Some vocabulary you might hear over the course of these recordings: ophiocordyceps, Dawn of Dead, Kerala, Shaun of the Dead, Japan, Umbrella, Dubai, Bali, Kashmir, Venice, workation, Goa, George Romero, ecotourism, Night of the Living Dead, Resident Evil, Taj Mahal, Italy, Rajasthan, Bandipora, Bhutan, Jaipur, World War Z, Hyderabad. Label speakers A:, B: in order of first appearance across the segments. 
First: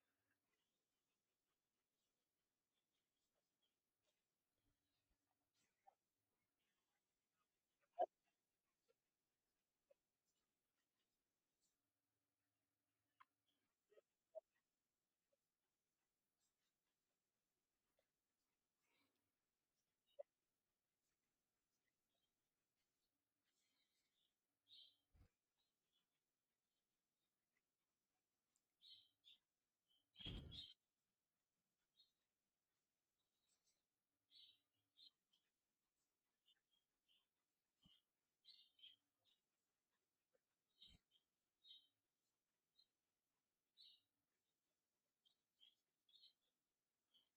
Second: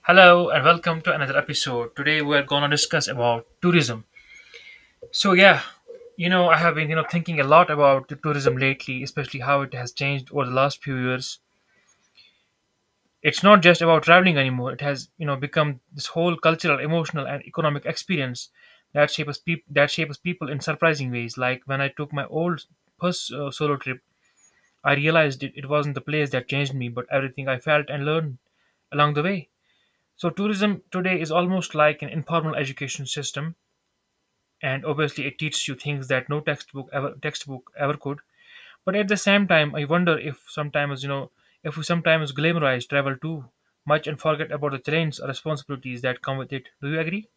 A: Hello and welcome to another episode. Today we are gonna discuss about tourism. So yeah, I have been thinking a lot about the tourism lately, especially how it has changed over the last few years. It's not just about traveling anymore. It has become this whole cultural, emotional, and economic experience that shapes people in surprising ways. Like when I took my old first solo trip, I realized it wasn't the place that changed me, but everything I felt and learned along the way. So tourism today is almost like an informal education system, and obviously it teaches you things that no textbook ever could. But at the same time, I wonder if we sometimes glamorize travel too much and forget about the challenges or responsibilities that come with it. Do you agree?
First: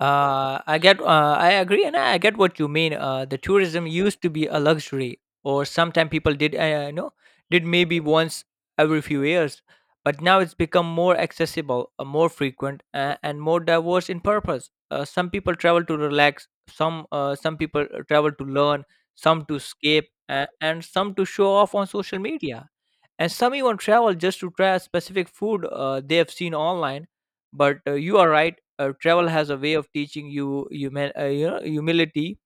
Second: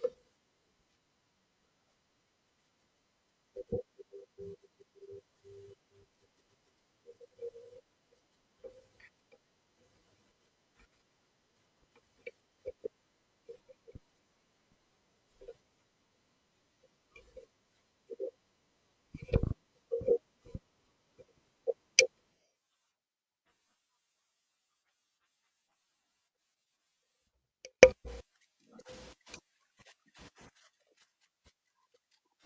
B: I agree, and I get what you mean. The tourism used to be a luxury, or sometimes people did, know, did maybe once every few years, but now it's become more accessible, more frequent, and more diverse in purpose. Some people travel to relax, some people travel to learn, some to escape, and some to show off on social media, and some even travel just to try a specific food they have seen online. But you are right. Travel has a way of teaching you humility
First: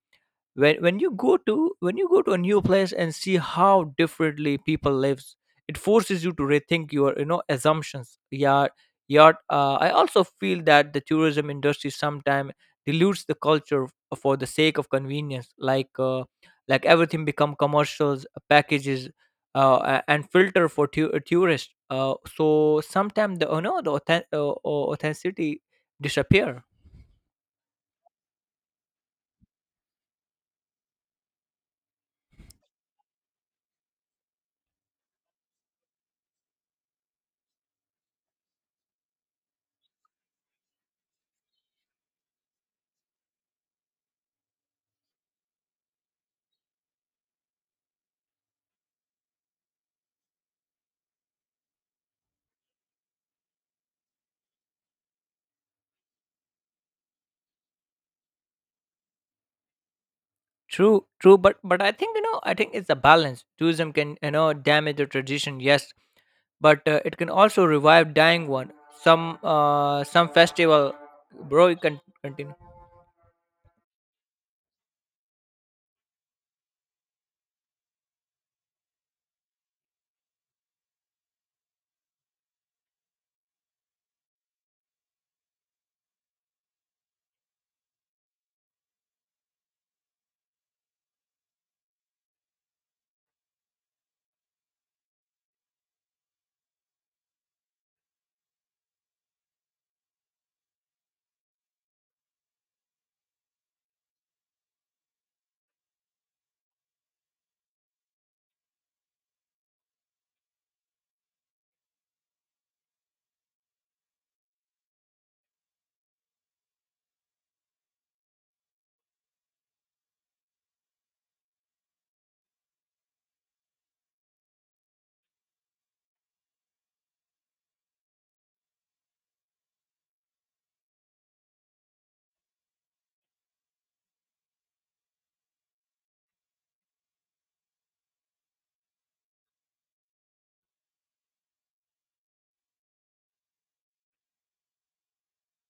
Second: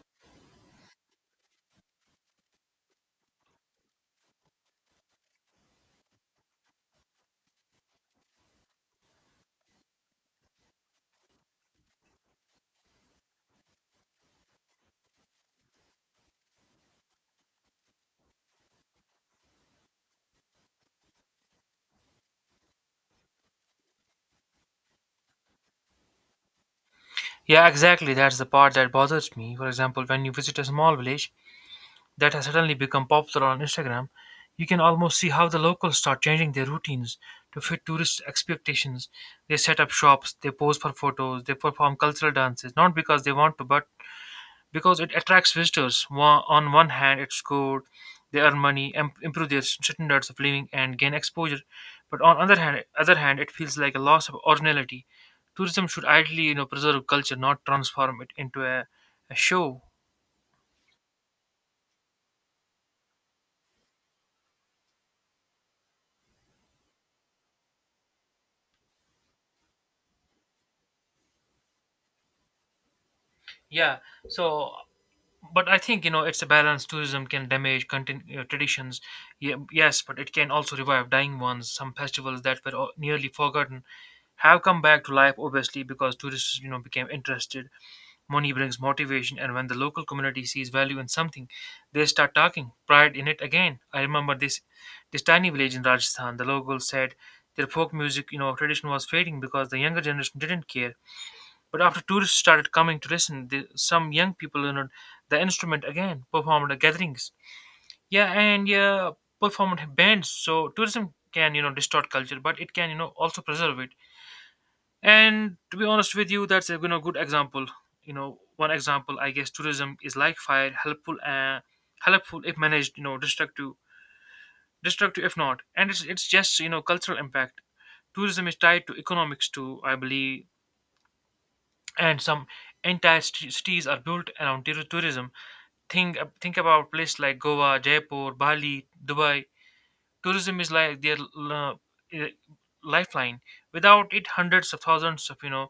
B: when when you go to a new place and see how differently people lives. It forces you to rethink your assumptions. Yeah, yeah. I also feel that the tourism industry sometimes dilutes the culture for the sake of convenience, like everything become commercials packages and filter for tourists. Uh, so sometimes the the authenticity disappear.
A: Yeah, exactly. That's the part that bothers me. For example, when you visit a small village, that has suddenly become popular on Instagram, you can almost see how the locals start changing their routines to fit tourist expectations. They set up shops, they pose for photos, they perform cultural dances, not because they want to, but because it attracts visitors. On one hand, it's good, they earn money, improve their standards of living, and gain exposure. But other hand, it feels like a loss of originality. Tourism should ideally, you know, preserve culture, not transform it into a show.
B: True, true, but I think I think it's a balance. Tourism can damage the tradition, yes, but it can also revive dying one. Some festival, bro. You can continue.
A: Yeah. So but I think it's a balance. Tourism can damage traditions. Yes, but it can also revive dying ones. Some festivals that were nearly forgotten have come back to life, obviously, because tourists became interested. Money brings motivation, and when the local community sees value in something, they start talking pride in it again. I remember this tiny village in Rajasthan. The locals said their folk music tradition was fading because the younger generation didn't care, but after tourists started coming to listen, some young people learned the instrument again, performed at gatherings. Yeah, and yeah, performed bands. So tourism can distort culture, but it can also preserve it. And to be honest with you, that's a good example. You know, one example, I guess tourism is like fire, helpful if managed. You know, destructive if not. And it's just cultural impact. Tourism is tied to economics too, I believe, and some entire cities are built around tourism. Think about places like Goa, Jaipur, Bali, Dubai. Tourism is like their uh, lifeline. Without it, hundreds of thousands of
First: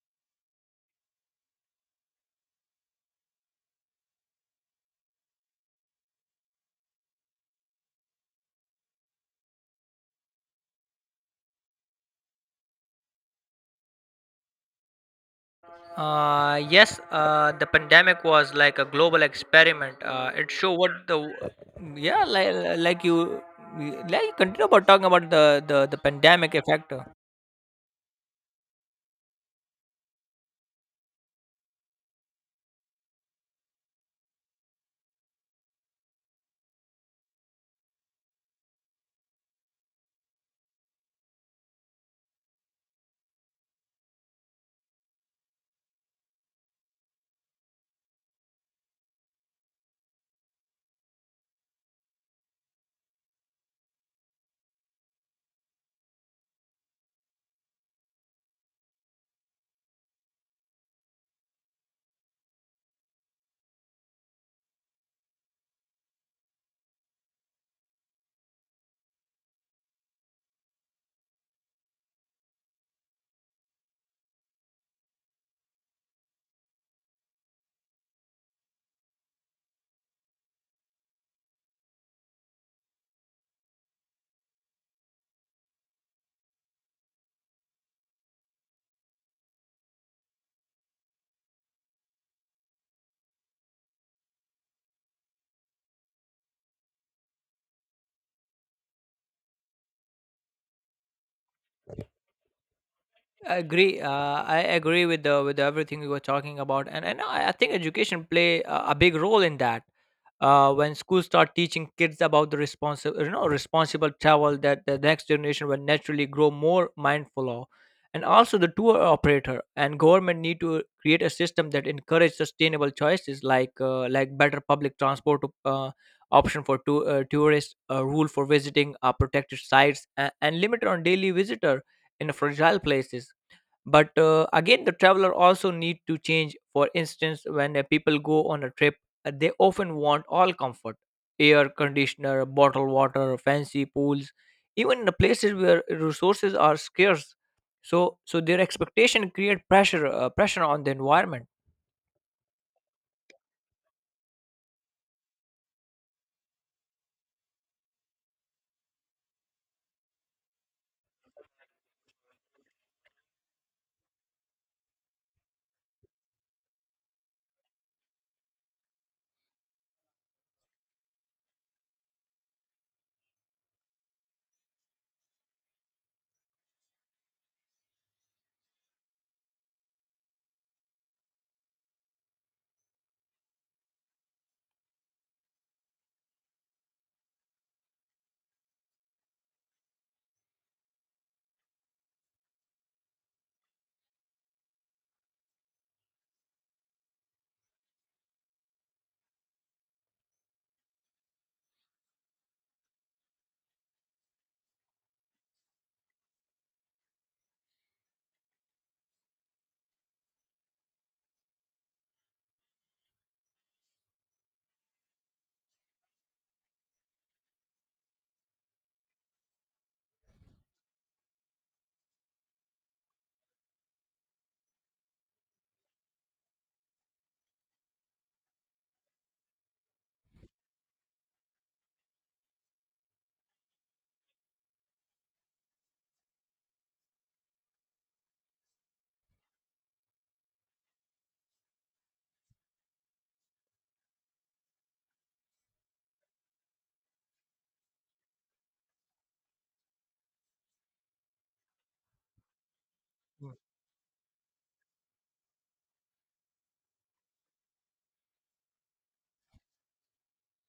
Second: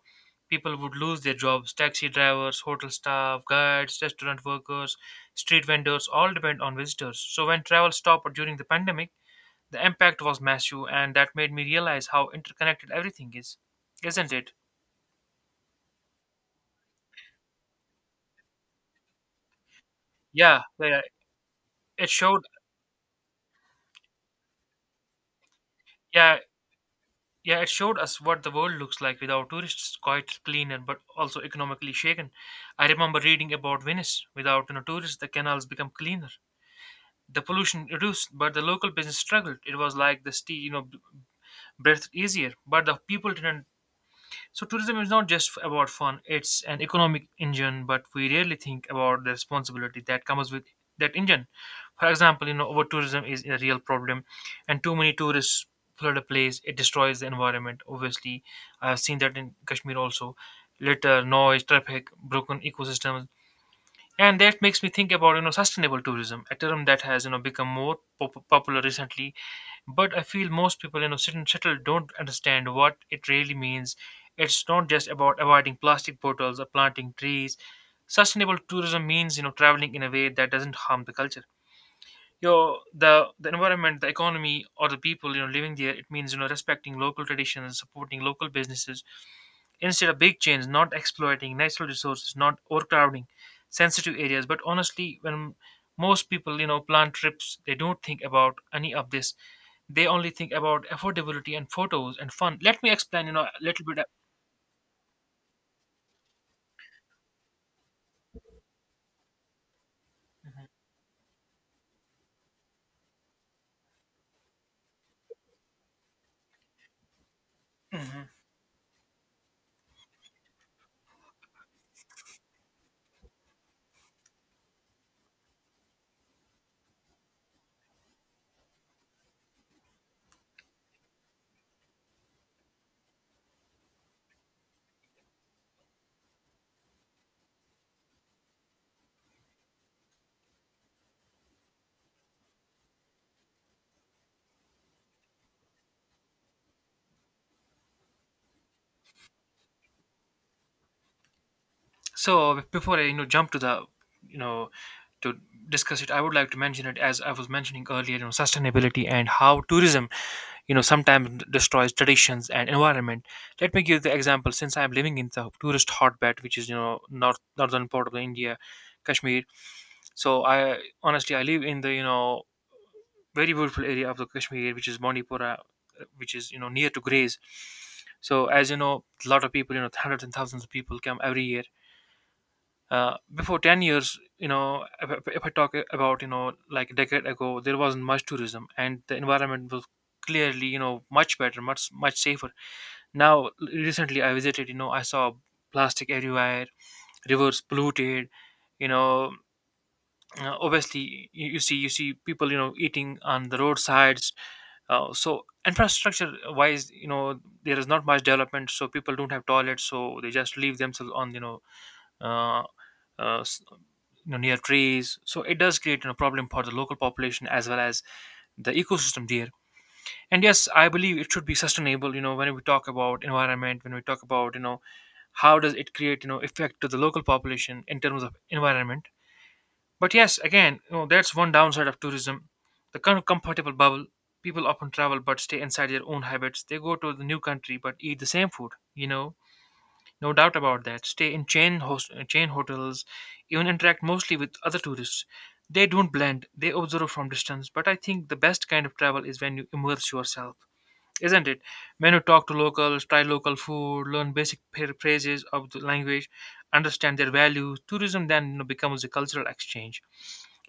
A: people would lose their jobs: taxi drivers, hotel staff, guides, restaurant workers, street vendors all depend on visitors. So when travel stopped during the pandemic, the impact was massive, and that made me realize how interconnected everything is, isn't it?
B: Yes, the pandemic was like a global experiment. It
A: Yeah.
B: showed what
A: Yeah.
B: the,
A: It
B: yeah,
A: showed.
B: like you continue about talking about the
A: Yeah.
B: pandemic effect.
A: Yeah, it showed us what the world looks like without tourists, quite clean and but also economically shaken. I remember reading about Venice. Without tourists, the canals become cleaner. The pollution reduced, but the local business struggled. It was like the sea, you know, breathed easier, but the people didn't. So tourism is not just about fun; it's an economic engine. But we rarely think about the responsibility that comes with that engine. For example, over tourism is a real problem, and too many tourists flood a place. It destroys the environment. Obviously, I have seen that in Kashmir also. Litter, noise, traffic, broken ecosystems. And that makes me think about sustainable tourism, a term that has become more popular recently. But I feel most people settled don't understand what it really means. It's not just about avoiding plastic bottles or planting trees. Sustainable tourism means traveling in a way that doesn't harm the culture. You know, the environment, the economy, or the people living there. It means respecting local traditions, supporting local businesses, instead of big chains, not exploiting natural resources, not overcrowding sensitive areas. But honestly, when most people, you know, plan trips, they don't think about any of this. They only think about affordability and photos and fun. Let me explain, a
B: I
A: little
B: agree,
A: bit.
B: I agree with the with everything we were talking about, and I think education play a big role in that. Uh, when schools start teaching kids about the responsible, responsible travel, that the next generation will naturally grow more mindful of. And
A: Mhm.
B: also the tour operator and government need to create a system that encourage sustainable choices, like better public transport uh, option for tourists, a rule for visiting protected sites, and limit on daily visitor in fragile places. But again, the traveler also need to change. For instance, when people go on a trip, they often want all comfort: air conditioner, bottled water, fancy pools, even in the places where resources are scarce. So their expectation create pressure, pressure on the environment.
A: So before I, jump to you know, to discuss it, I would like to mention, it as I was mentioning earlier, sustainability and how tourism sometimes destroys traditions and environment. Let me give the example, since I'm living in the tourist hotbed, which is northern part of India, Kashmir. So I, honestly, I live in the very beautiful area of the Kashmir, which is Bandipora, which is near to Grays. So as you know, a lot of people, hundreds and thousands of people, come every year. Before 10 years, if I talk about, like a decade ago, there wasn't much tourism and the environment was clearly, much better, much much safer. Now, recently I visited, you know, I saw plastic everywhere, rivers polluted, you know, obviously you see people, you know, eating on the roadsides. So infrastructure wise, you know, there is not much development, so people don't have toilets, so they just leave themselves on, uh, uh, s- near trees. So it does create a problem for the local population as well as the ecosystem there. And yes, I believe it should be sustainable. You know, when we talk about environment, when we talk about how does it create effect to the local population in terms of environment. But yes, again, that's one downside of tourism: the kind of comfortable bubble. People often travel but stay inside their own habits. They go to the new country but eat the same food, no doubt about that, stay in chain hotels, even interact mostly with other tourists. They don't blend, they observe from distance. But I think the best kind of travel is when you immerse yourself, isn't it? When you talk to locals, try local food, learn basic phrases of the language, understand their values, tourism then, becomes a cultural exchange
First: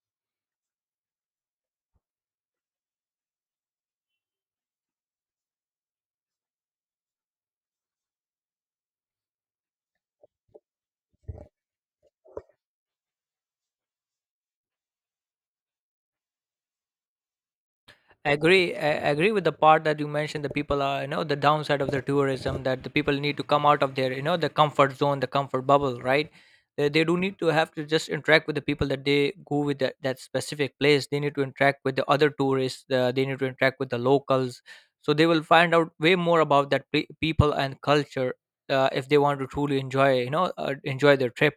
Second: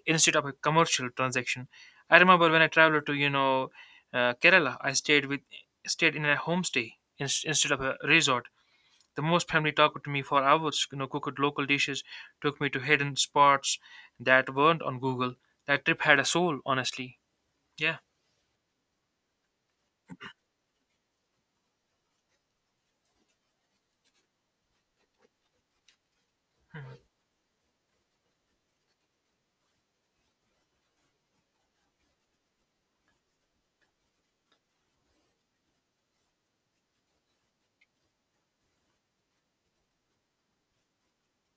A: instead of a commercial transaction. I remember when I traveled to Kerala, I stayed in a homestay instead of a resort. The most family talked to me for hours, you know, cooked local dishes, took me to hidden spots that weren't on Google. That trip had a soul, honestly. Yeah.
B: Agree. I agree with the part that you mentioned: the people are, the downside of the tourism, that the people need to come out of their, the comfort zone, the comfort bubble, right? They do need to have to just interact with the people that they go with, that specific place. They need to interact with the other tourists, they need to interact with the locals, so they will find out way more about that people and culture, if they want to truly enjoy, enjoy their trip.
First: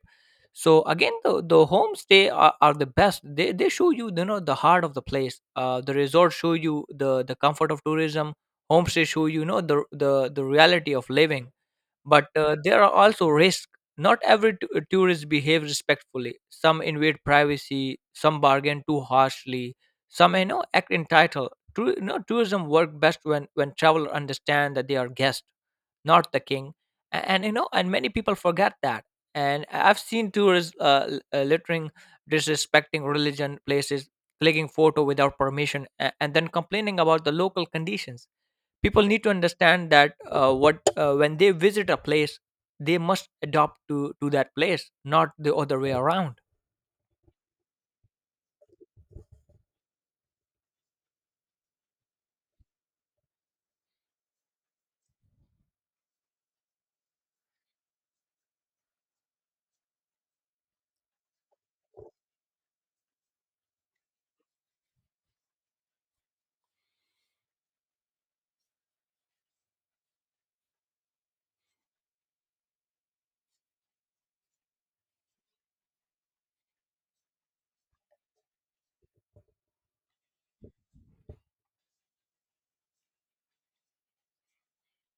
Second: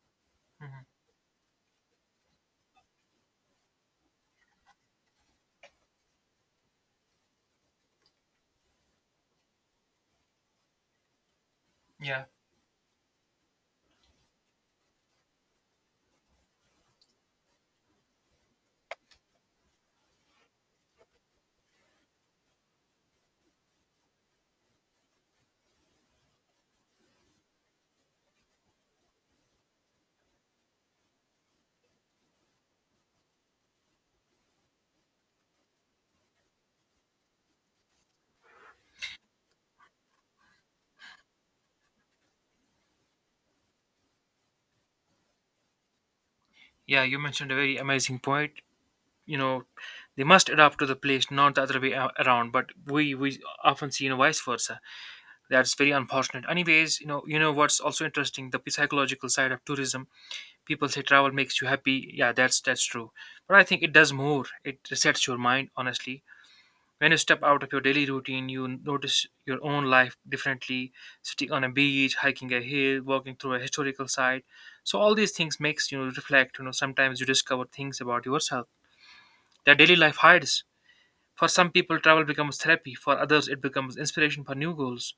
B: So
A: Hmm.
B: again, the homestay are the best. They show you, you know the heart of the place. Uh, the resort show you the comfort of tourism. Homestay show you, the reality of living.
A: Yeah,
B: But there are also risks. Not every tourist behave respectfully. Some invade privacy, some bargain too harshly, some act entitled. Tour, you know tourism work best when travelers understand that they are guests, not the king. And and many people forget that. And I've seen tourists littering, disrespecting religion places, clicking photo without permission, and then complaining about the local conditions. People need to understand that what when they visit a place, they must adopt to that place, not the other way around.
A: yeah. You mentioned a very amazing point. you know they must adapt to the place, not the other way around, but we often see, vice versa. That's very unfortunate. Anyways, what's also interesting, the psychological side of tourism. People say travel makes you happy. Yeah, that's true. But I think it does more, it resets your mind, honestly. When you step out of your daily routine, you notice your own life differently. Sitting on a beach, hiking a hill, walking through a historical site, so all these things makes, reflect, sometimes you discover things about yourself that daily life hides. For some people, travel becomes therapy, for others, it becomes inspiration for new goals,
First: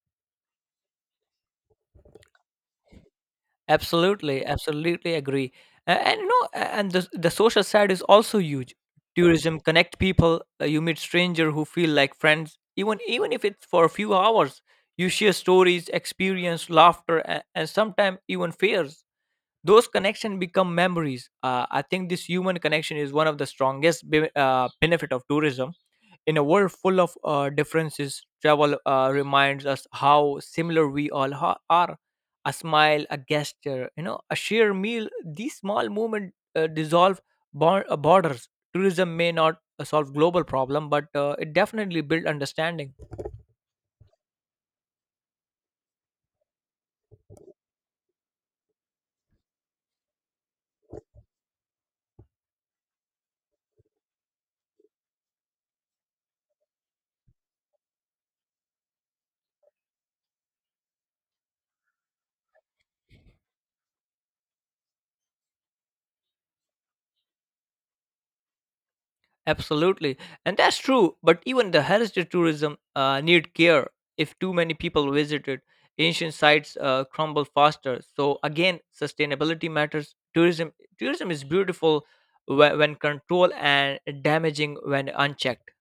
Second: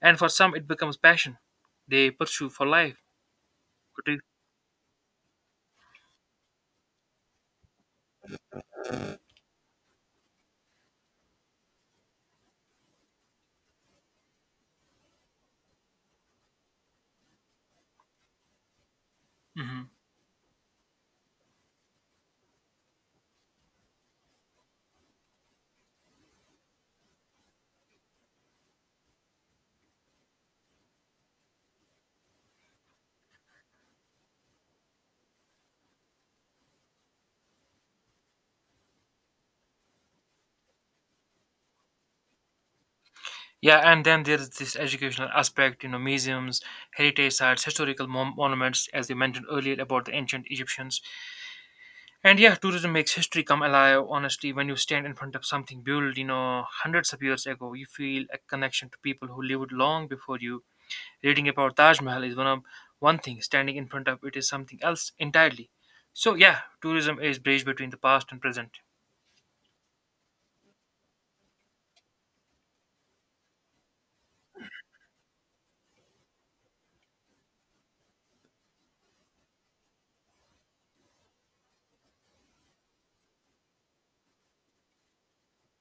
A: and for some, it becomes passion they pursue for life. Could.
B: Absolutely, absolutely agree. And, you know, and the social side is also huge. Tourism connect people. You meet stranger who feel like friends, even if it's for a few hours. You share stories, experience, laughter, and sometimes even fears. Those
A: Mhm.
B: connections become memories. I think this human connection is one of the strongest benefit of tourism in a world full of differences. Travel reminds us how similar we all are. A smile, a gesture, you know, a shared meal, these small movements dissolve borders. Tourism may not solve global problem, but it definitely built understanding.
A: Yeah, and then there's this educational aspect, you know, museums, heritage sites, historical monuments, as you mentioned earlier about the ancient Egyptians. And yeah, tourism makes history come alive, honestly. When you stand in front of something built, you know, hundreds of years ago, you feel a connection to people who lived long before you. Reading about Taj Mahal is one thing, standing in front of it is something else entirely. So yeah, tourism is bridge between the past and present.
B: Absolutely, and that's true. But even the heritage tourism need care. If too many people visit it, ancient sites crumble faster. So again, sustainability matters. Tourism, tourism is beautiful when controlled, and damaging when unchecked.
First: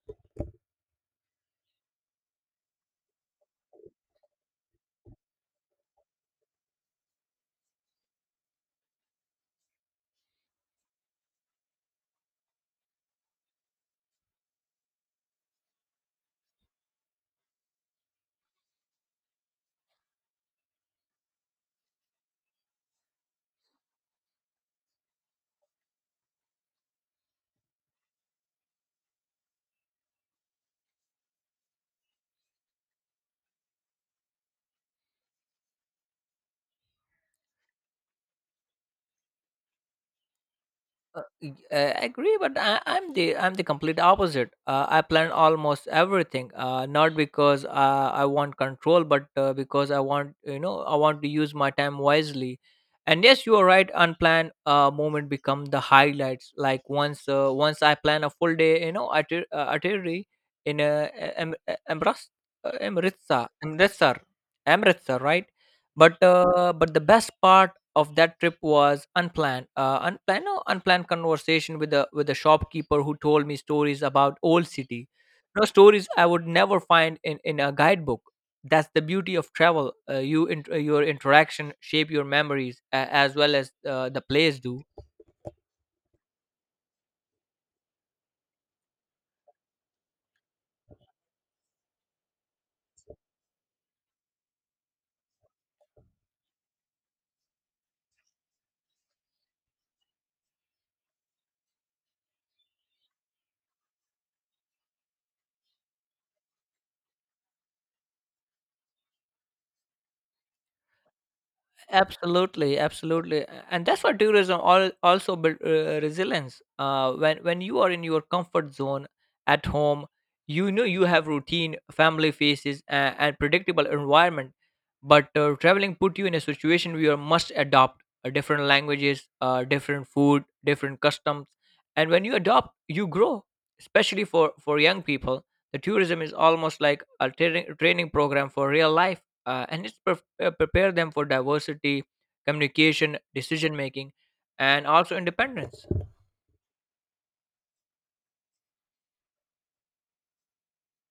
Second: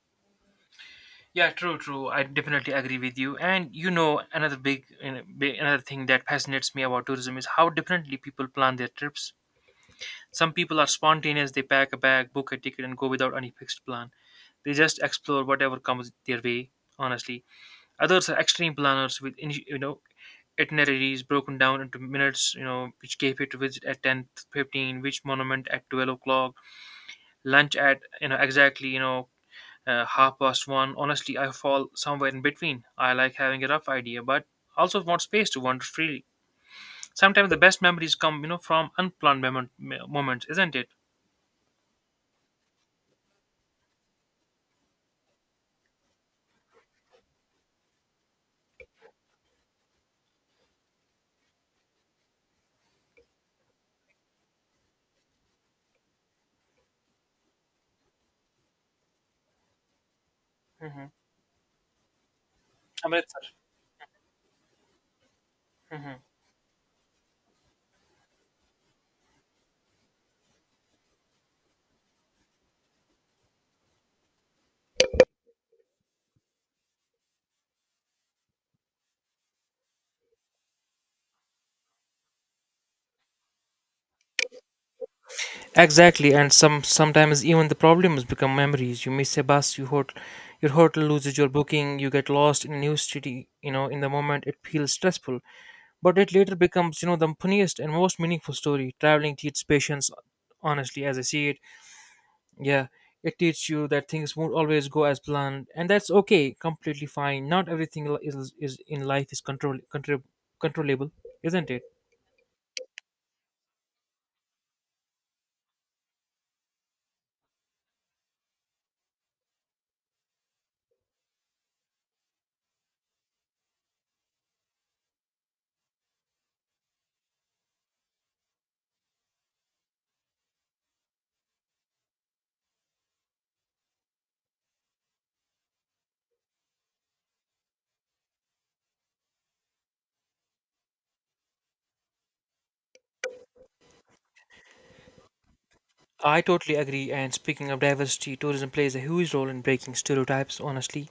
A: Yeah, true, true. I definitely agree with you. And you know, another thing that fascinates me about tourism is how differently people plan their trips. Some people are spontaneous; they pack a bag, book a ticket, and go without any fixed plan. They just explore whatever comes their way. Honestly, others are extreme planners with itineraries broken down into minutes, you know, which cafe to visit at 10:15, which monument at 12 o'clock, lunch at, you know, exactly, half past one. Honestly, I fall somewhere in between. I like having a rough idea, but also want space to wander freely. Sometimes the best memories come, you know, from unplanned moments, isn't it?
B: Agree, but I'm the complete opposite. I plan almost everything, not because I want control, but because I want, I want to use my time wisely. And yes, you are right. Unplanned moment become the highlights. Like once I plan a full day, you know, artillery in a
A: hmm
B: em- Emras-
A: I
B: Amritsar, Amritsar, right? But the best part of that trip was unplanned unplanned no, unplanned conversation with the shopkeeper who told me stories about old city. No stories I would never find in a guidebook. That's the beauty of travel. Your interaction shape your memories as well as the place do.
A: Exactly, and sometimes even the problems become memories. You miss a bus, you hot, your hotel loses your booking, you get lost in a new city. You know, in the moment it feels stressful, but it later becomes the funniest and most meaningful story. Traveling teaches patience, honestly, as I see it. Yeah, it teaches you that things won't always go as planned, and that's okay, completely fine. Not everything is in life is controllable, isn't it?
B: Absolutely, absolutely. And that's what tourism also build resilience. When you are in your comfort zone at home, you know you have routine, family faces, and predictable environment. But traveling put you in a situation where you must adopt different languages, different food, different customs, and when you adopt, you grow. Especially for young people, the tourism is almost like a training program for real life and it's prepare them for diversity, communication, decision making, and also independence.
A: I totally agree. And speaking of diversity, tourism plays a huge role in breaking stereotypes, honestly.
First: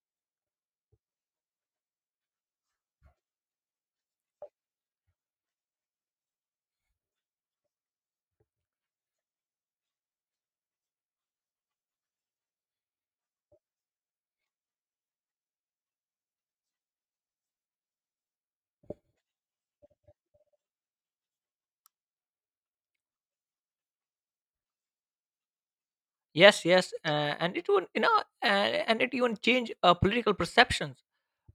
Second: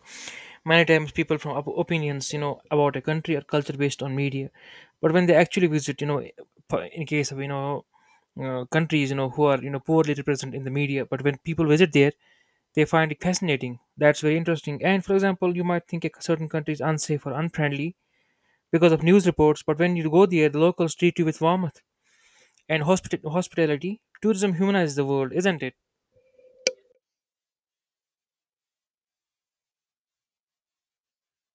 A: Many times people from opinions, you know, about a country or culture based on media. But when they actually visit, in case of, countries, who are, you know, poorly represented in the media, but when people visit there, they find it fascinating. That's very interesting. And for example, you might think a certain country is unsafe or unfriendly because of news reports, but when you go there, the locals treat you with warmth and hospitality. Tourism humanizes the world, isn't it?
B: Yes, yes, and it would you know, and it even change political perceptions.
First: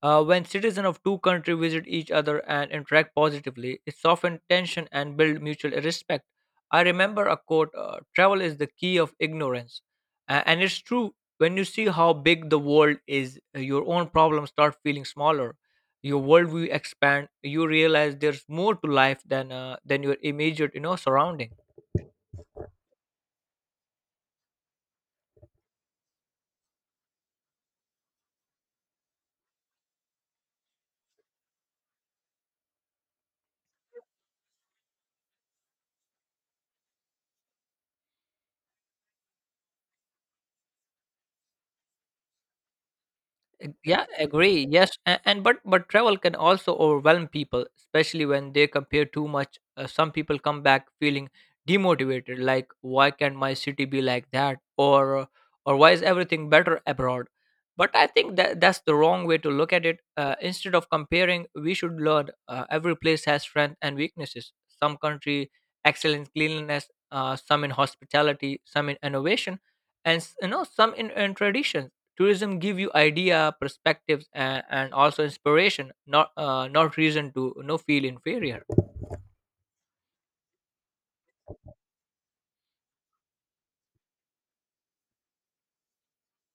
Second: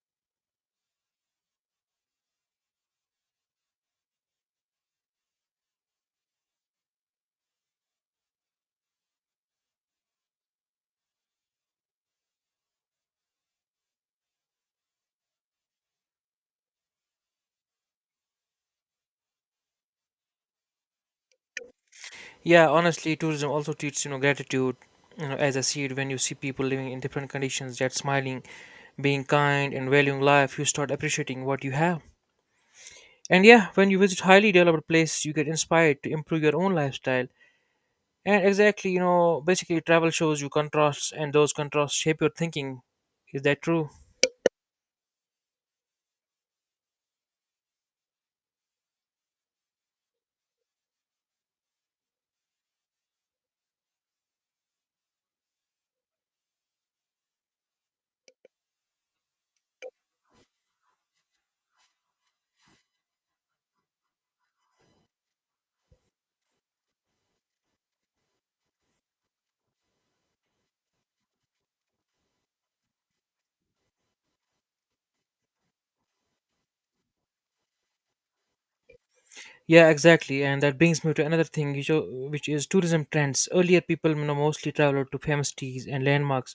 B: When citizens of two countries visit each other and interact positively, it softens tension and builds mutual respect. I remember a quote: travel is the key of ignorance. And it's true. When you see how big the world is, your own problems start feeling smaller. Your worldview expand. You realize there's more to life than your immediate, surrounding.
A: Yeah, honestly, tourism also teaches gratitude. You know, as I see it, when you see people living in different conditions, yet smiling, being kind, and valuing life, you start appreciating what you have. And yeah, when you visit highly developed places, you get inspired to improve your own lifestyle. And exactly, you know, basically, travel shows you contrasts, and those contrasts shape your thinking. Is that true?
B: Yeah, agree. Yes, and but travel can also overwhelm people, especially when they compare too much. Some people come back feeling demotivated, like, why can't my city be like that, or why is everything better abroad? But I think that's the wrong way to look at it. Instead of comparing, we should learn. Every place has strengths and weaknesses. Some country excel in cleanliness, some in hospitality, some in innovation, and some in tradition. Tourism give you idea perspectives, and also inspiration, not not reason to feel inferior.
A: Yeah, exactly. And that brings me to another thing, which is tourism trends. Earlier, people, you know, mostly traveled to famous teas and landmarks.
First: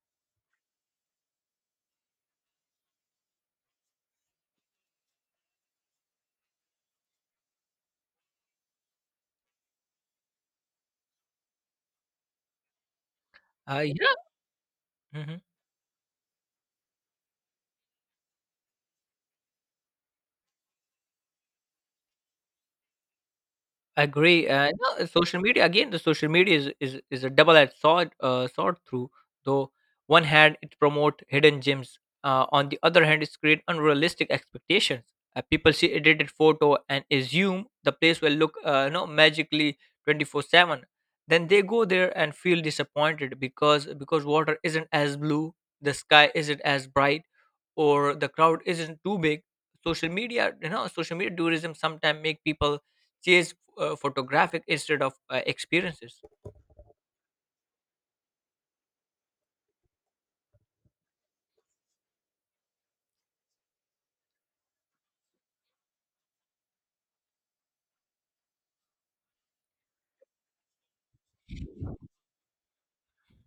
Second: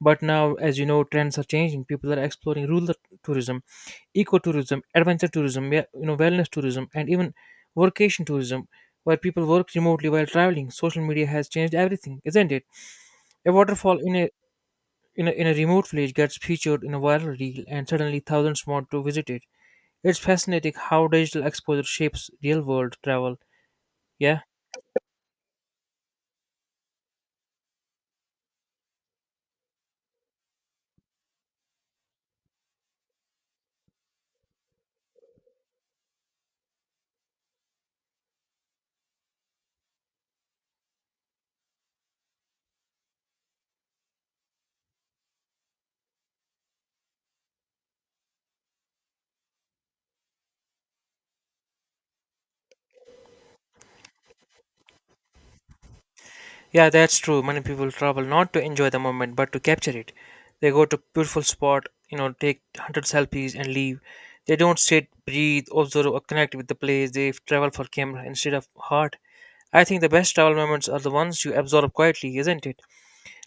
A: But now, as you know, trends are changing. People are exploring rural tourism, ecotourism, adventure tourism, yeah, you know, wellness tourism, and even workation tourism, where people work remotely while traveling. Social media has changed everything, isn't it? A waterfall
B: Yeah.
A: in a
B: Mhm.
A: in a remote village gets featured in a viral reel, and suddenly thousands want to visit it. It's fascinating how digital exposure shapes real world travel. Yeah.
B: Agree. No, Social media, again. The social media is a double-edged sword. Sword through though. One hand, it promote hidden gems. On the other hand, it create unrealistic expectations. People see edited photo and assume the place will look, magically 24/7. Then they go there and feel disappointed because water isn't as blue, the sky isn't as bright, or the crowd isn't too big. Social media, you know, social media tourism sometimes make people chase photographic instead of experiences.
A: Yeah, that's true. Many people travel not to enjoy the moment but to capture it. They go to beautiful spot, you know, take hundred selfies and leave. They don't sit, breathe, observe or connect with the place. They travel for camera instead of heart. I think the best travel moments are the ones you absorb quietly, isn't it?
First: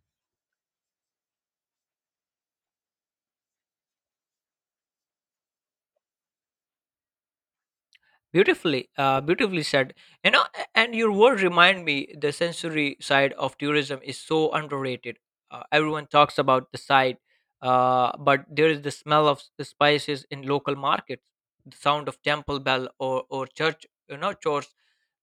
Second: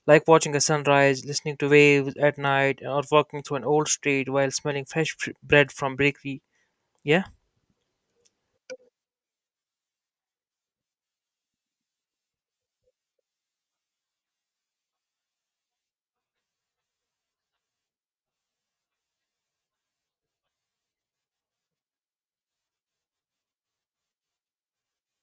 A: Like watching a sunrise, listening to waves at night, or walking through an old street while smelling fresh bread from bakery. Yeah?
B: Beautifully beautifully said. And your word remind me the sensory side of tourism is so underrated. Uh, everyone talks about the side, but there is the smell of the spices in local markets, the sound of temple bell, or church, chores,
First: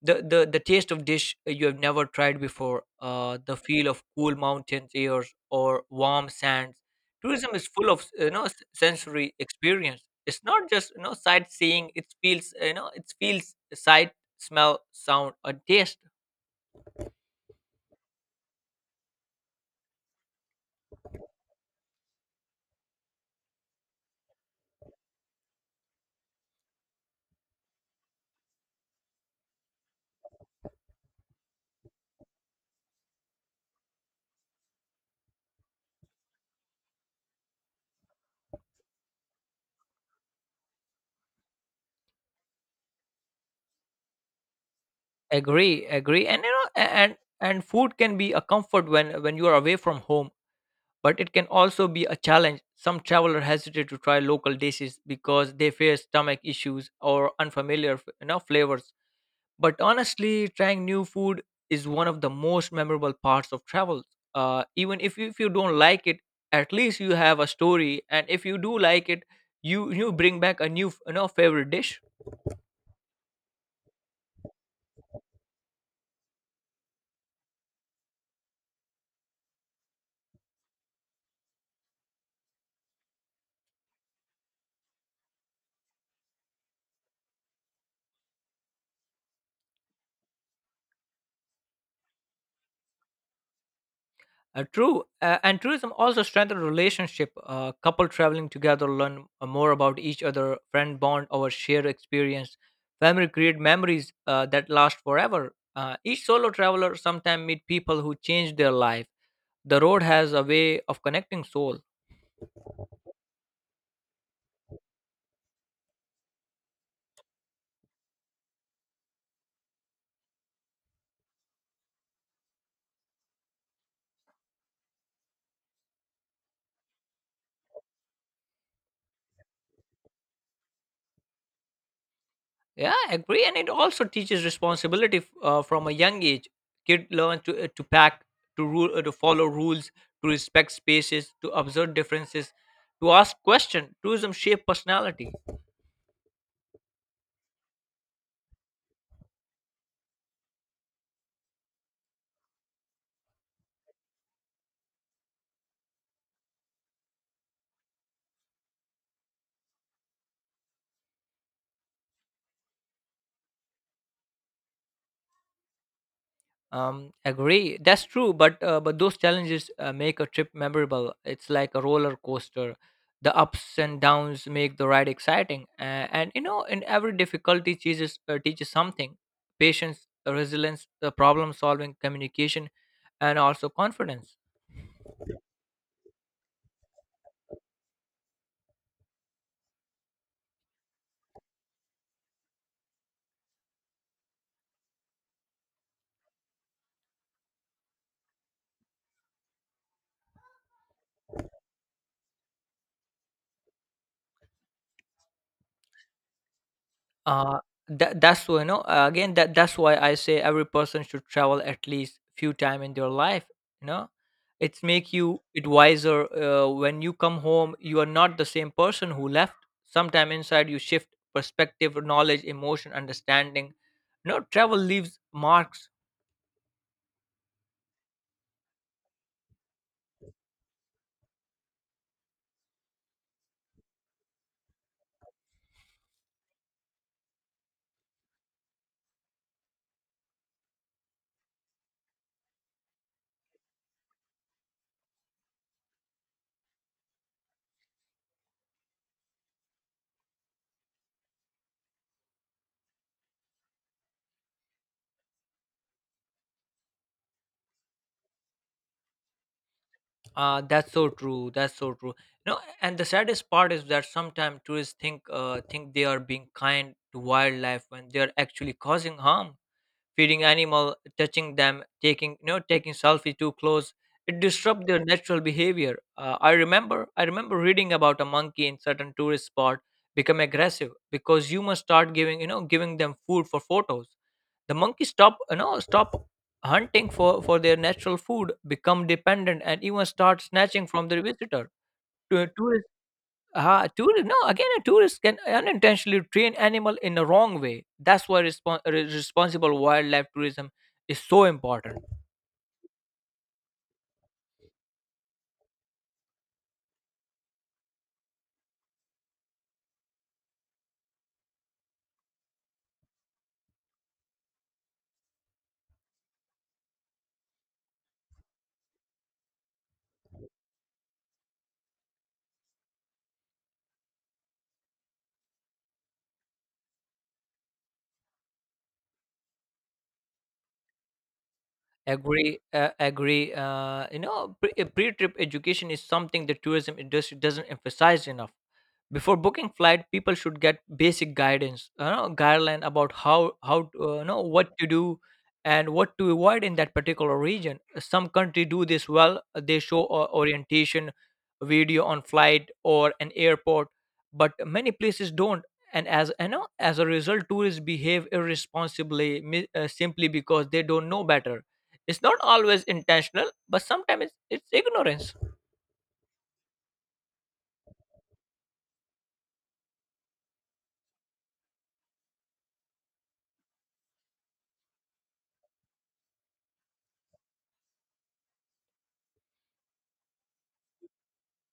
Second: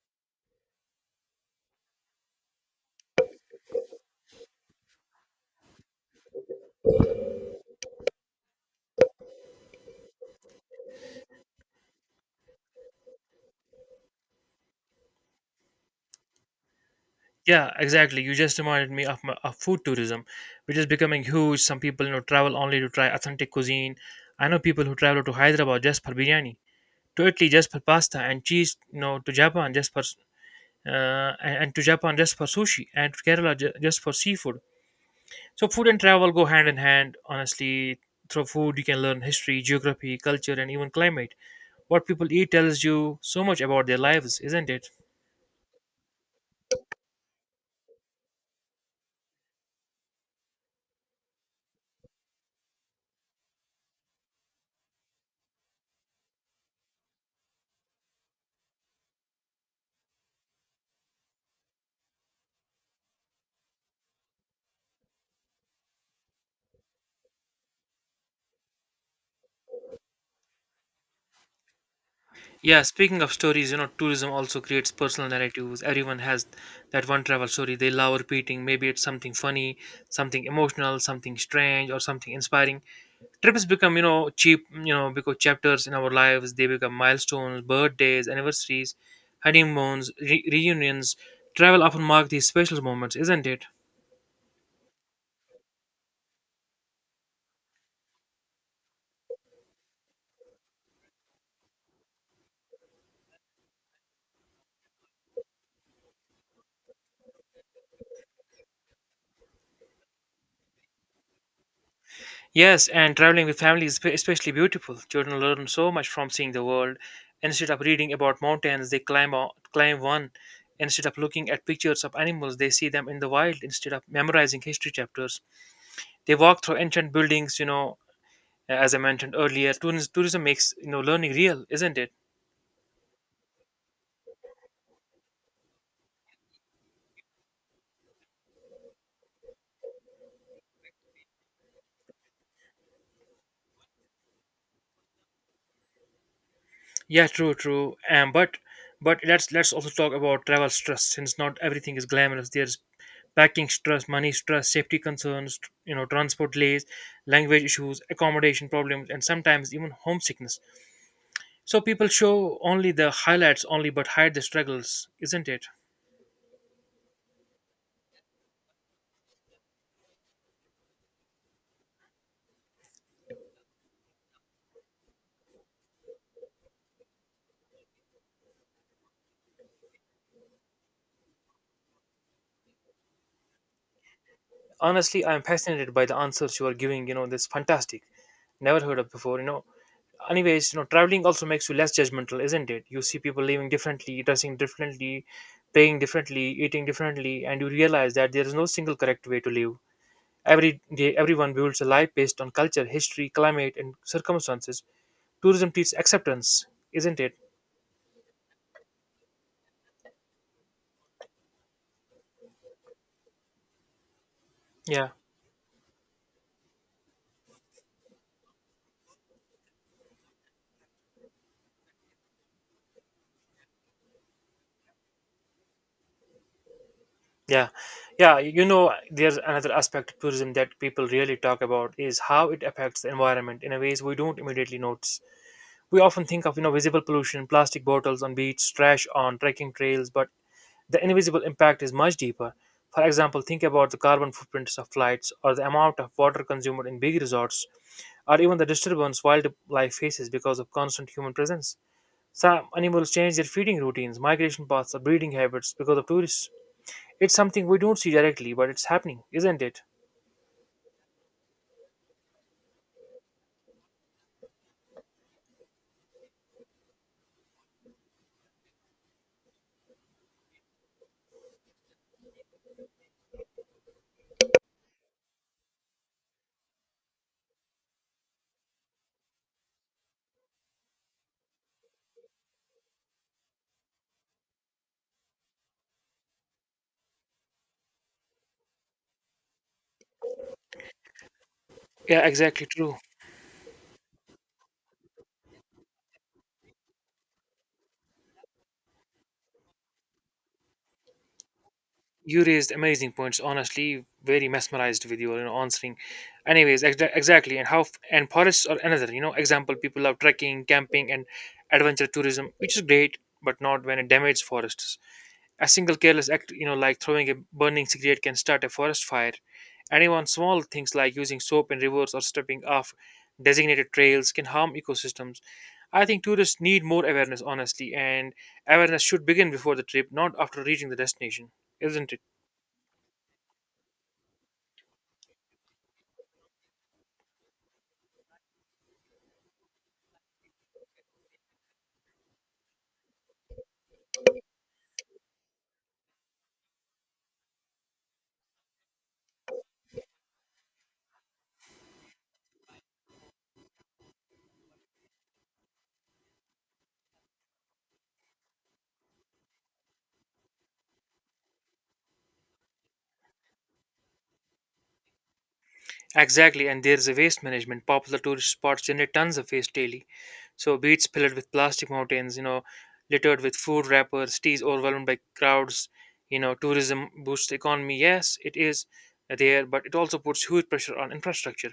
B: the taste of dish you have never tried before, the feel of cool mountain airs or warm sands. Tourism is full of, sensory experience. It's not just, sightseeing. It feels, it feels sight, smell, sound and taste.
A: Yeah, exactly. You just reminded me of food tourism, which is becoming huge. Some people, you know, travel only to try authentic cuisine. I know people who travel to Hyderabad just for biryani, to Italy just for pasta and cheese, you know, to Japan just for sushi, and to Kerala just for seafood. So food and travel go hand in hand. Honestly, through food you can learn history, geography, culture, and even climate. What people eat tells you so much about their lives, isn't it?
B: Agree, agree. And and food can be a comfort when you are away from home, but it can also be a challenge. Some travelers hesitate to try local dishes because they fear stomach issues or unfamiliar flavors. But honestly, trying new food is one of the most memorable parts of travel. Even if you don't like it, at least you have a story, and if you do like it, you bring back a new favorite dish.
A: Yeah, speaking of stories, you know, tourism also creates personal narratives. Everyone has that one travel story they love repeating. Maybe it's something funny, something emotional, something strange, or something inspiring. Trips become, you know, cheap, you know, because chapters in our lives they become milestones, birthdays, anniversaries, honeymoons, reunions. Travel often mark these special moments, isn't it?
B: True, and tourism also strengthen relationship. Couple traveling together learn more about each other, friend bond over shared experience. Family create memories that last forever. Each solo traveler sometimes meet people who change their life. The road has a way of connecting soul.
A: Yes, and traveling with family is especially beautiful. Children learn so much from seeing the world. Instead of reading about mountains, they climb one. Instead of looking at pictures of animals, they see them in the wild. Instead of memorizing history chapters, they walk through ancient buildings. You know, as I mentioned earlier, tourism makes learning real, isn't it?
B: Yeah, I agree. And it also teaches responsibility from a young age. Kid learn to pack, to rule, to follow rules, to respect spaces, to observe differences, to ask questions. Tourism shape personality.
A: Yeah, true, true. But let's also talk about travel stress since not everything is glamorous. There's packing stress, money stress, safety concerns, you know, transport delays, language issues, accommodation problems, and sometimes even homesickness. So people show only the highlights only but hide the struggles, isn't it?
B: Agree. That's true, but those challenges make a trip memorable. It's like a roller coaster. The ups and downs make the ride exciting, and you know, in every difficulty teaches something: patience, resilience, problem solving, communication, and also confidence.
A: Honestly, I'm fascinated by the answers you are giving, this fantastic, never heard of before, you know. Anyways, you know, traveling also makes you less judgmental, isn't it? You see people living differently, dressing differently, praying differently, eating differently, and you realize that there is no single correct way to live. Every day everyone builds a life based on culture, history, climate, and circumstances. Tourism teaches acceptance, isn't it?
B: Uh, that's why, again, that's why I say every person should travel at least few time in their life. You know, it's
A: yeah
B: make you it wiser. When you come home, you are not the same person who left. Sometime inside, you shift perspective, knowledge, emotion, understanding. You know, travel leaves marks.
A: Yeah, yeah. You know, there's another aspect of tourism that people really talk about is how it affects the environment in a ways we don't immediately notice. We often think of, you know, visible pollution, plastic bottles on beach, trash on trekking trails, but the invisible impact is much deeper. For example, think about the carbon footprints of flights, or the amount of water consumed in big resorts, or even the disturbance wildlife faces because of constant human presence. Some animals change their feeding routines, migration paths, or breeding habits because of tourists. It's something we don't see directly, but it's happening, isn't it?
B: That's so true. That's so true. You know, and the saddest part is that sometimes tourists think they are being kind to wildlife when they are actually causing harm feeding animal, touching them, taking you know taking selfie too close. It disrupts their natural behavior. I remember reading about a monkey in certain tourist spot become aggressive because humans start giving you know giving them food for photos. The monkey stop you know stop hunting for their natural food, become dependent, and even start snatching from their visitor.
A: Yeah,
B: To,
A: exactly true.
B: tourist, no, again, a tourist can unintentionally train animal in the wrong way. That's why responsible wildlife tourism is so important.
A: You raised amazing points. Honestly, very mesmerized with your, you know, answering. Anyways, exactly. And forests are another, you know, example. People love trekking, camping, and adventure tourism, which is great, but not when it damages forests. A single careless act, you know, like throwing a burning cigarette can start a forest fire. And even small things like using soap in rivers or stepping off designated trails can harm ecosystems. I think tourists need more awareness, honestly, and awareness should begin before the trip, not after reaching the destination, isn't it?
B: Agree. You know, pre-trip education is something the tourism industry doesn't emphasize enough. Before booking flight people should get basic guidance, you know, guideline about how to, you know, what to do and what to avoid in that particular region. Some country do this well. They show orientation video on flight or an airport, but many places don't. And as you know, as a result, tourists behave irresponsibly simply because they don't know better. It's not always intentional, but sometimes it's ignorance.
A: Exactly, and there is a waste management. Popular tourist spots generate tons of waste daily. So beaches filled with plastic mountains, you know, littered with food wrappers, cities overwhelmed by crowds. You know, tourism boosts the economy. Yes, it is there, but it also puts huge pressure on infrastructure.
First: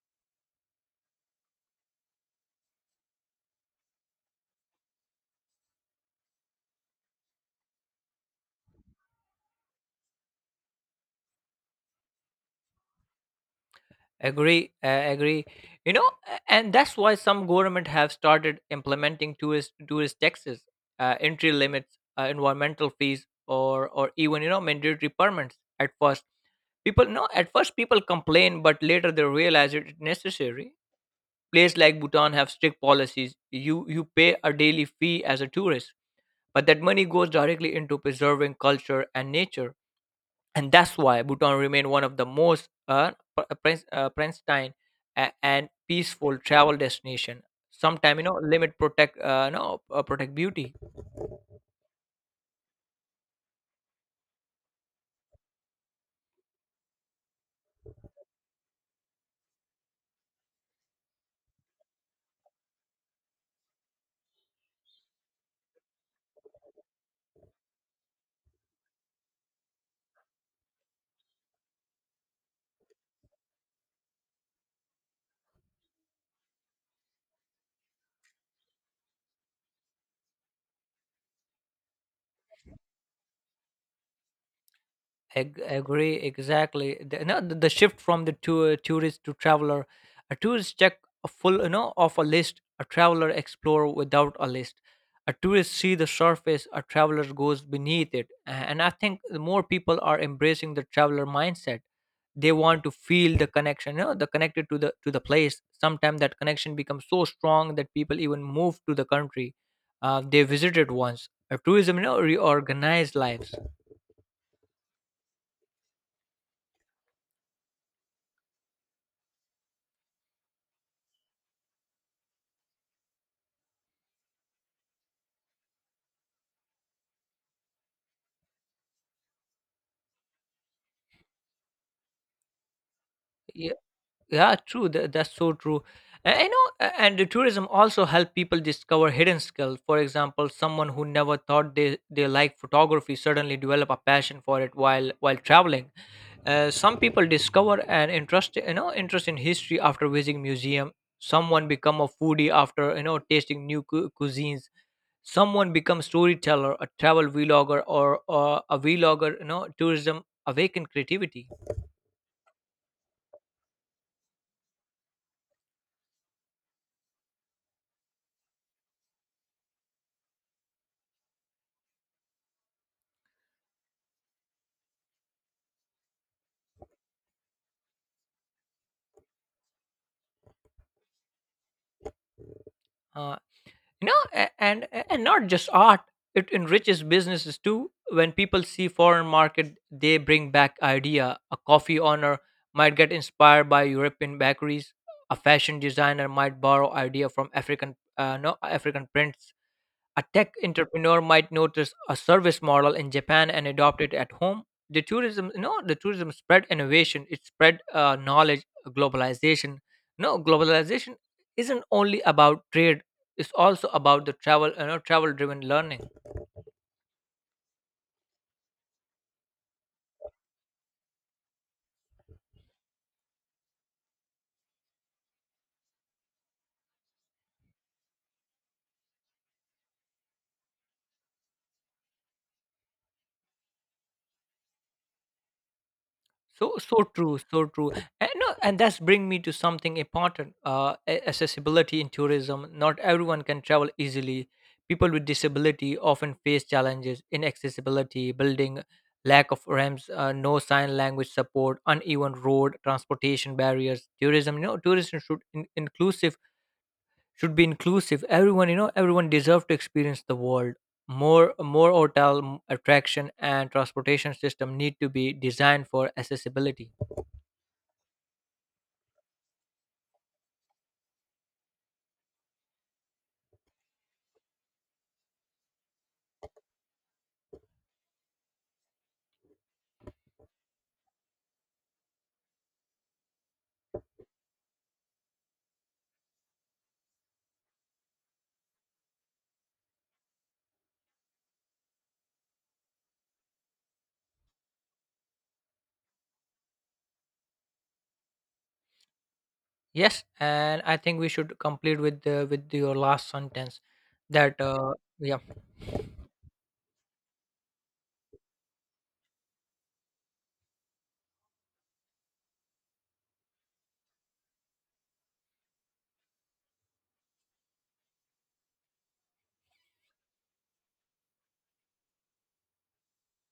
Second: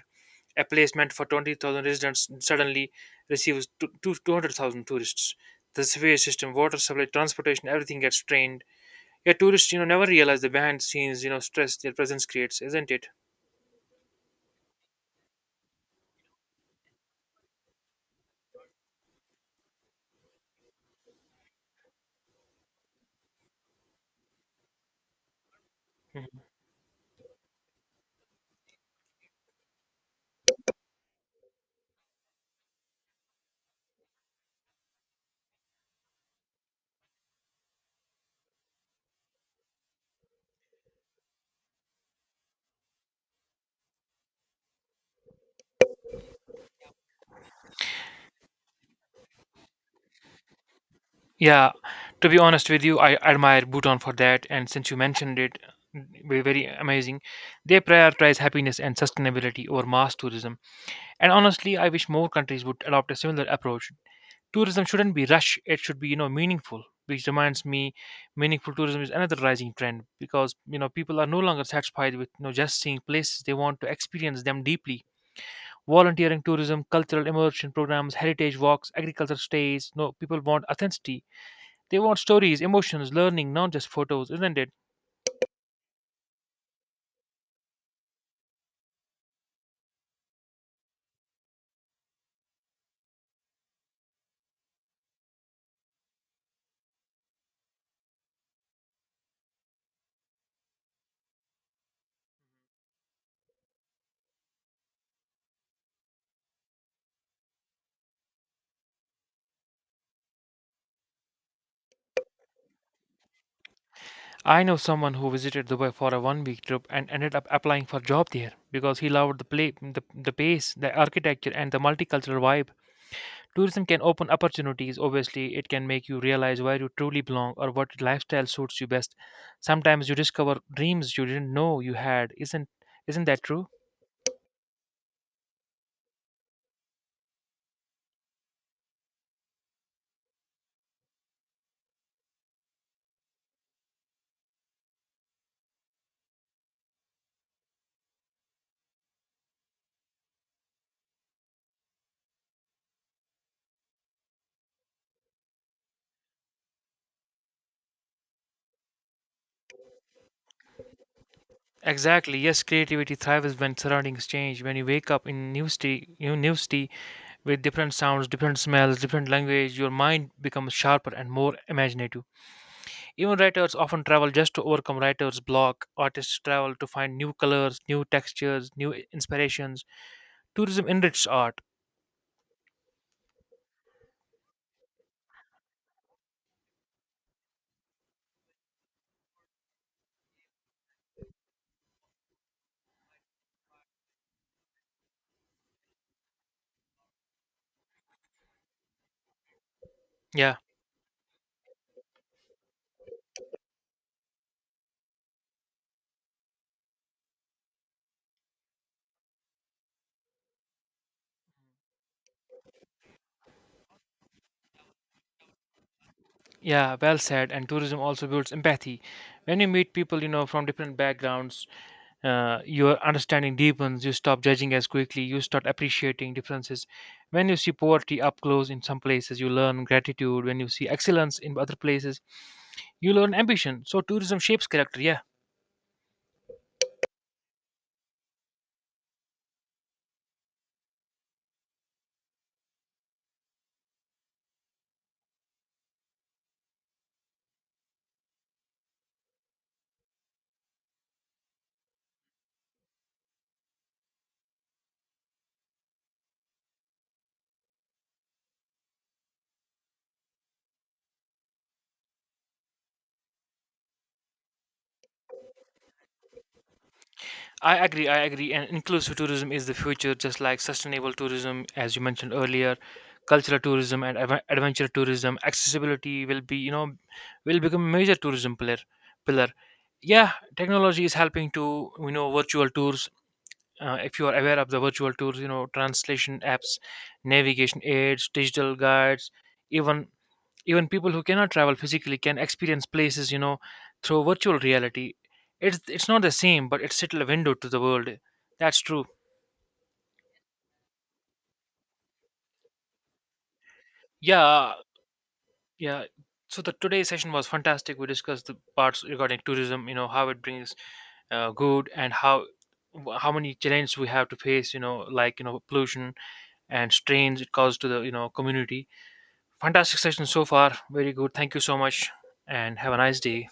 A: A place meant for 20,000 residents suddenly receives 200,000 tourists. The sewage system, water supply, transportation, everything gets strained. Yet tourists, you know, never realize the behind the scenes, you know, stress their presence creates, isn't it?
B: Agree. You know, and that's why some government have started implementing tourist taxes, entry limits, environmental fees, or even, you know, mandatory permits. At first,
A: Hmm.
B: people no, at first people complain, but later they realize it's necessary. Places like Bhutan have strict policies. You pay a daily fee as a tourist, but that money goes directly into preserving culture and nature. And that's why Bhutan remained one of the most Princeton and peaceful travel destination. Sometime, you know, limit protect no protect beauty.
A: Yeah, to be honest with you, I admire Bhutan for that. And since you mentioned it, very, very amazing. They prioritize happiness and sustainability over mass tourism. And honestly, I wish more countries would adopt a similar approach. Tourism shouldn't be rush; it should be, you know, meaningful. Which reminds me, meaningful tourism is another rising trend because, you know, people are no longer satisfied with, you know, just seeing places. They want to experience them deeply. Volunteering tourism, cultural immersion programs, heritage walks, agriculture stays. No, people want authenticity, they want stories, emotions, learning, not just photos, isn't it?
B: Agree, exactly. The, no, the shift from the tourist to traveler. A tourist check a full, you know, of a list. A traveler explore without a list. A tourist see the surface. A traveler goes beneath it. And I think the more people are embracing the traveler mindset. They want to feel the connection, you know, the connected to the place. Sometimes that connection becomes so strong that people even move to the country they visited once. A tourism, you know, reorganized lives.
A: I know someone who visited Dubai for a 1 week trip and ended up applying for a job there because he loved the play, the pace, the architecture, and the multicultural vibe. Tourism can open opportunities, obviously. It can make you realize where you truly belong or what lifestyle suits you best. Sometimes you discover dreams you didn't know you had. Isn't that true?
B: Yeah, yeah, true. That's so true. I know, and the tourism also help people discover hidden skills. For example, someone who never thought they like photography suddenly develop a passion for it while traveling. Some people discover an interest, you know, interest in history after visiting museum. Someone become a foodie after, you know, tasting new cuisines. Someone becomes storyteller, a travel vlogger, or a vlogger. You know, tourism awaken creativity.
A: Exactly. Yes, creativity thrives when surroundings change. When you wake up in new city, new city with different sounds, different smells, different language, your mind becomes sharper and more imaginative. Even writers often travel just to overcome writer's block. Artists travel to find new colors, new textures, new inspirations. Tourism enriches art.
B: Uh, you know a- and and not just art, it enriches businesses too. When people see foreign market, they bring back idea. A coffee owner might get inspired by european bakeries. A fashion designer might borrow idea from african no african prints. A tech
A: Yeah,
B: entrepreneur might notice a service model in japan and adopt it at home. The tourism spread innovation. It spread knowledge, globalization. No Globalization isn't only about trade, it's also about the travel, you know, travel driven learning.
A: yeah, well said. And tourism also builds empathy. When you meet people, you know, from different backgrounds, your understanding deepens. You stop judging as quickly. You start appreciating differences. When you see poverty up close in some places, you learn gratitude. When you see excellence in other places, you learn ambition. So tourism shapes character. Yeah,
B: So so true, so true. And no, and that's bring me to something important. Accessibility in tourism. Not everyone can travel easily. People with disability often face challenges in accessibility, building, lack of ramps, no sign language support, uneven road, transportation barriers. Tourism, you know, tourism should be inclusive. Everyone, you know, everyone deserve to experience the world. More, more hotel, attraction and transportation system need to be designed for accessibility.
A: I agree. I agree. And inclusive tourism is the future, just like sustainable tourism, as you mentioned earlier, cultural tourism and adventure tourism. Accessibility will be, you know, will become a major tourism pillar. Pillar. Yeah, technology is helping to, you know, virtual tours. If you are aware of the virtual tours, you know, translation apps, navigation aids, digital guides, even even people who cannot travel physically can experience places, you know, through virtual reality. It's not the same but it's still a window to the world. That's true.
B: Yes, and I think we should complete with with your last sentence that
A: Yeah,
B: yeah.
A: yeah. So the today's session was fantastic. We discussed the parts regarding tourism, you know, how it brings, good, and how many challenges we have to face, you know, like, you know, pollution and strains it causes to the, you know, community. Fantastic session so far. Very good, thank you so much, and have a nice day.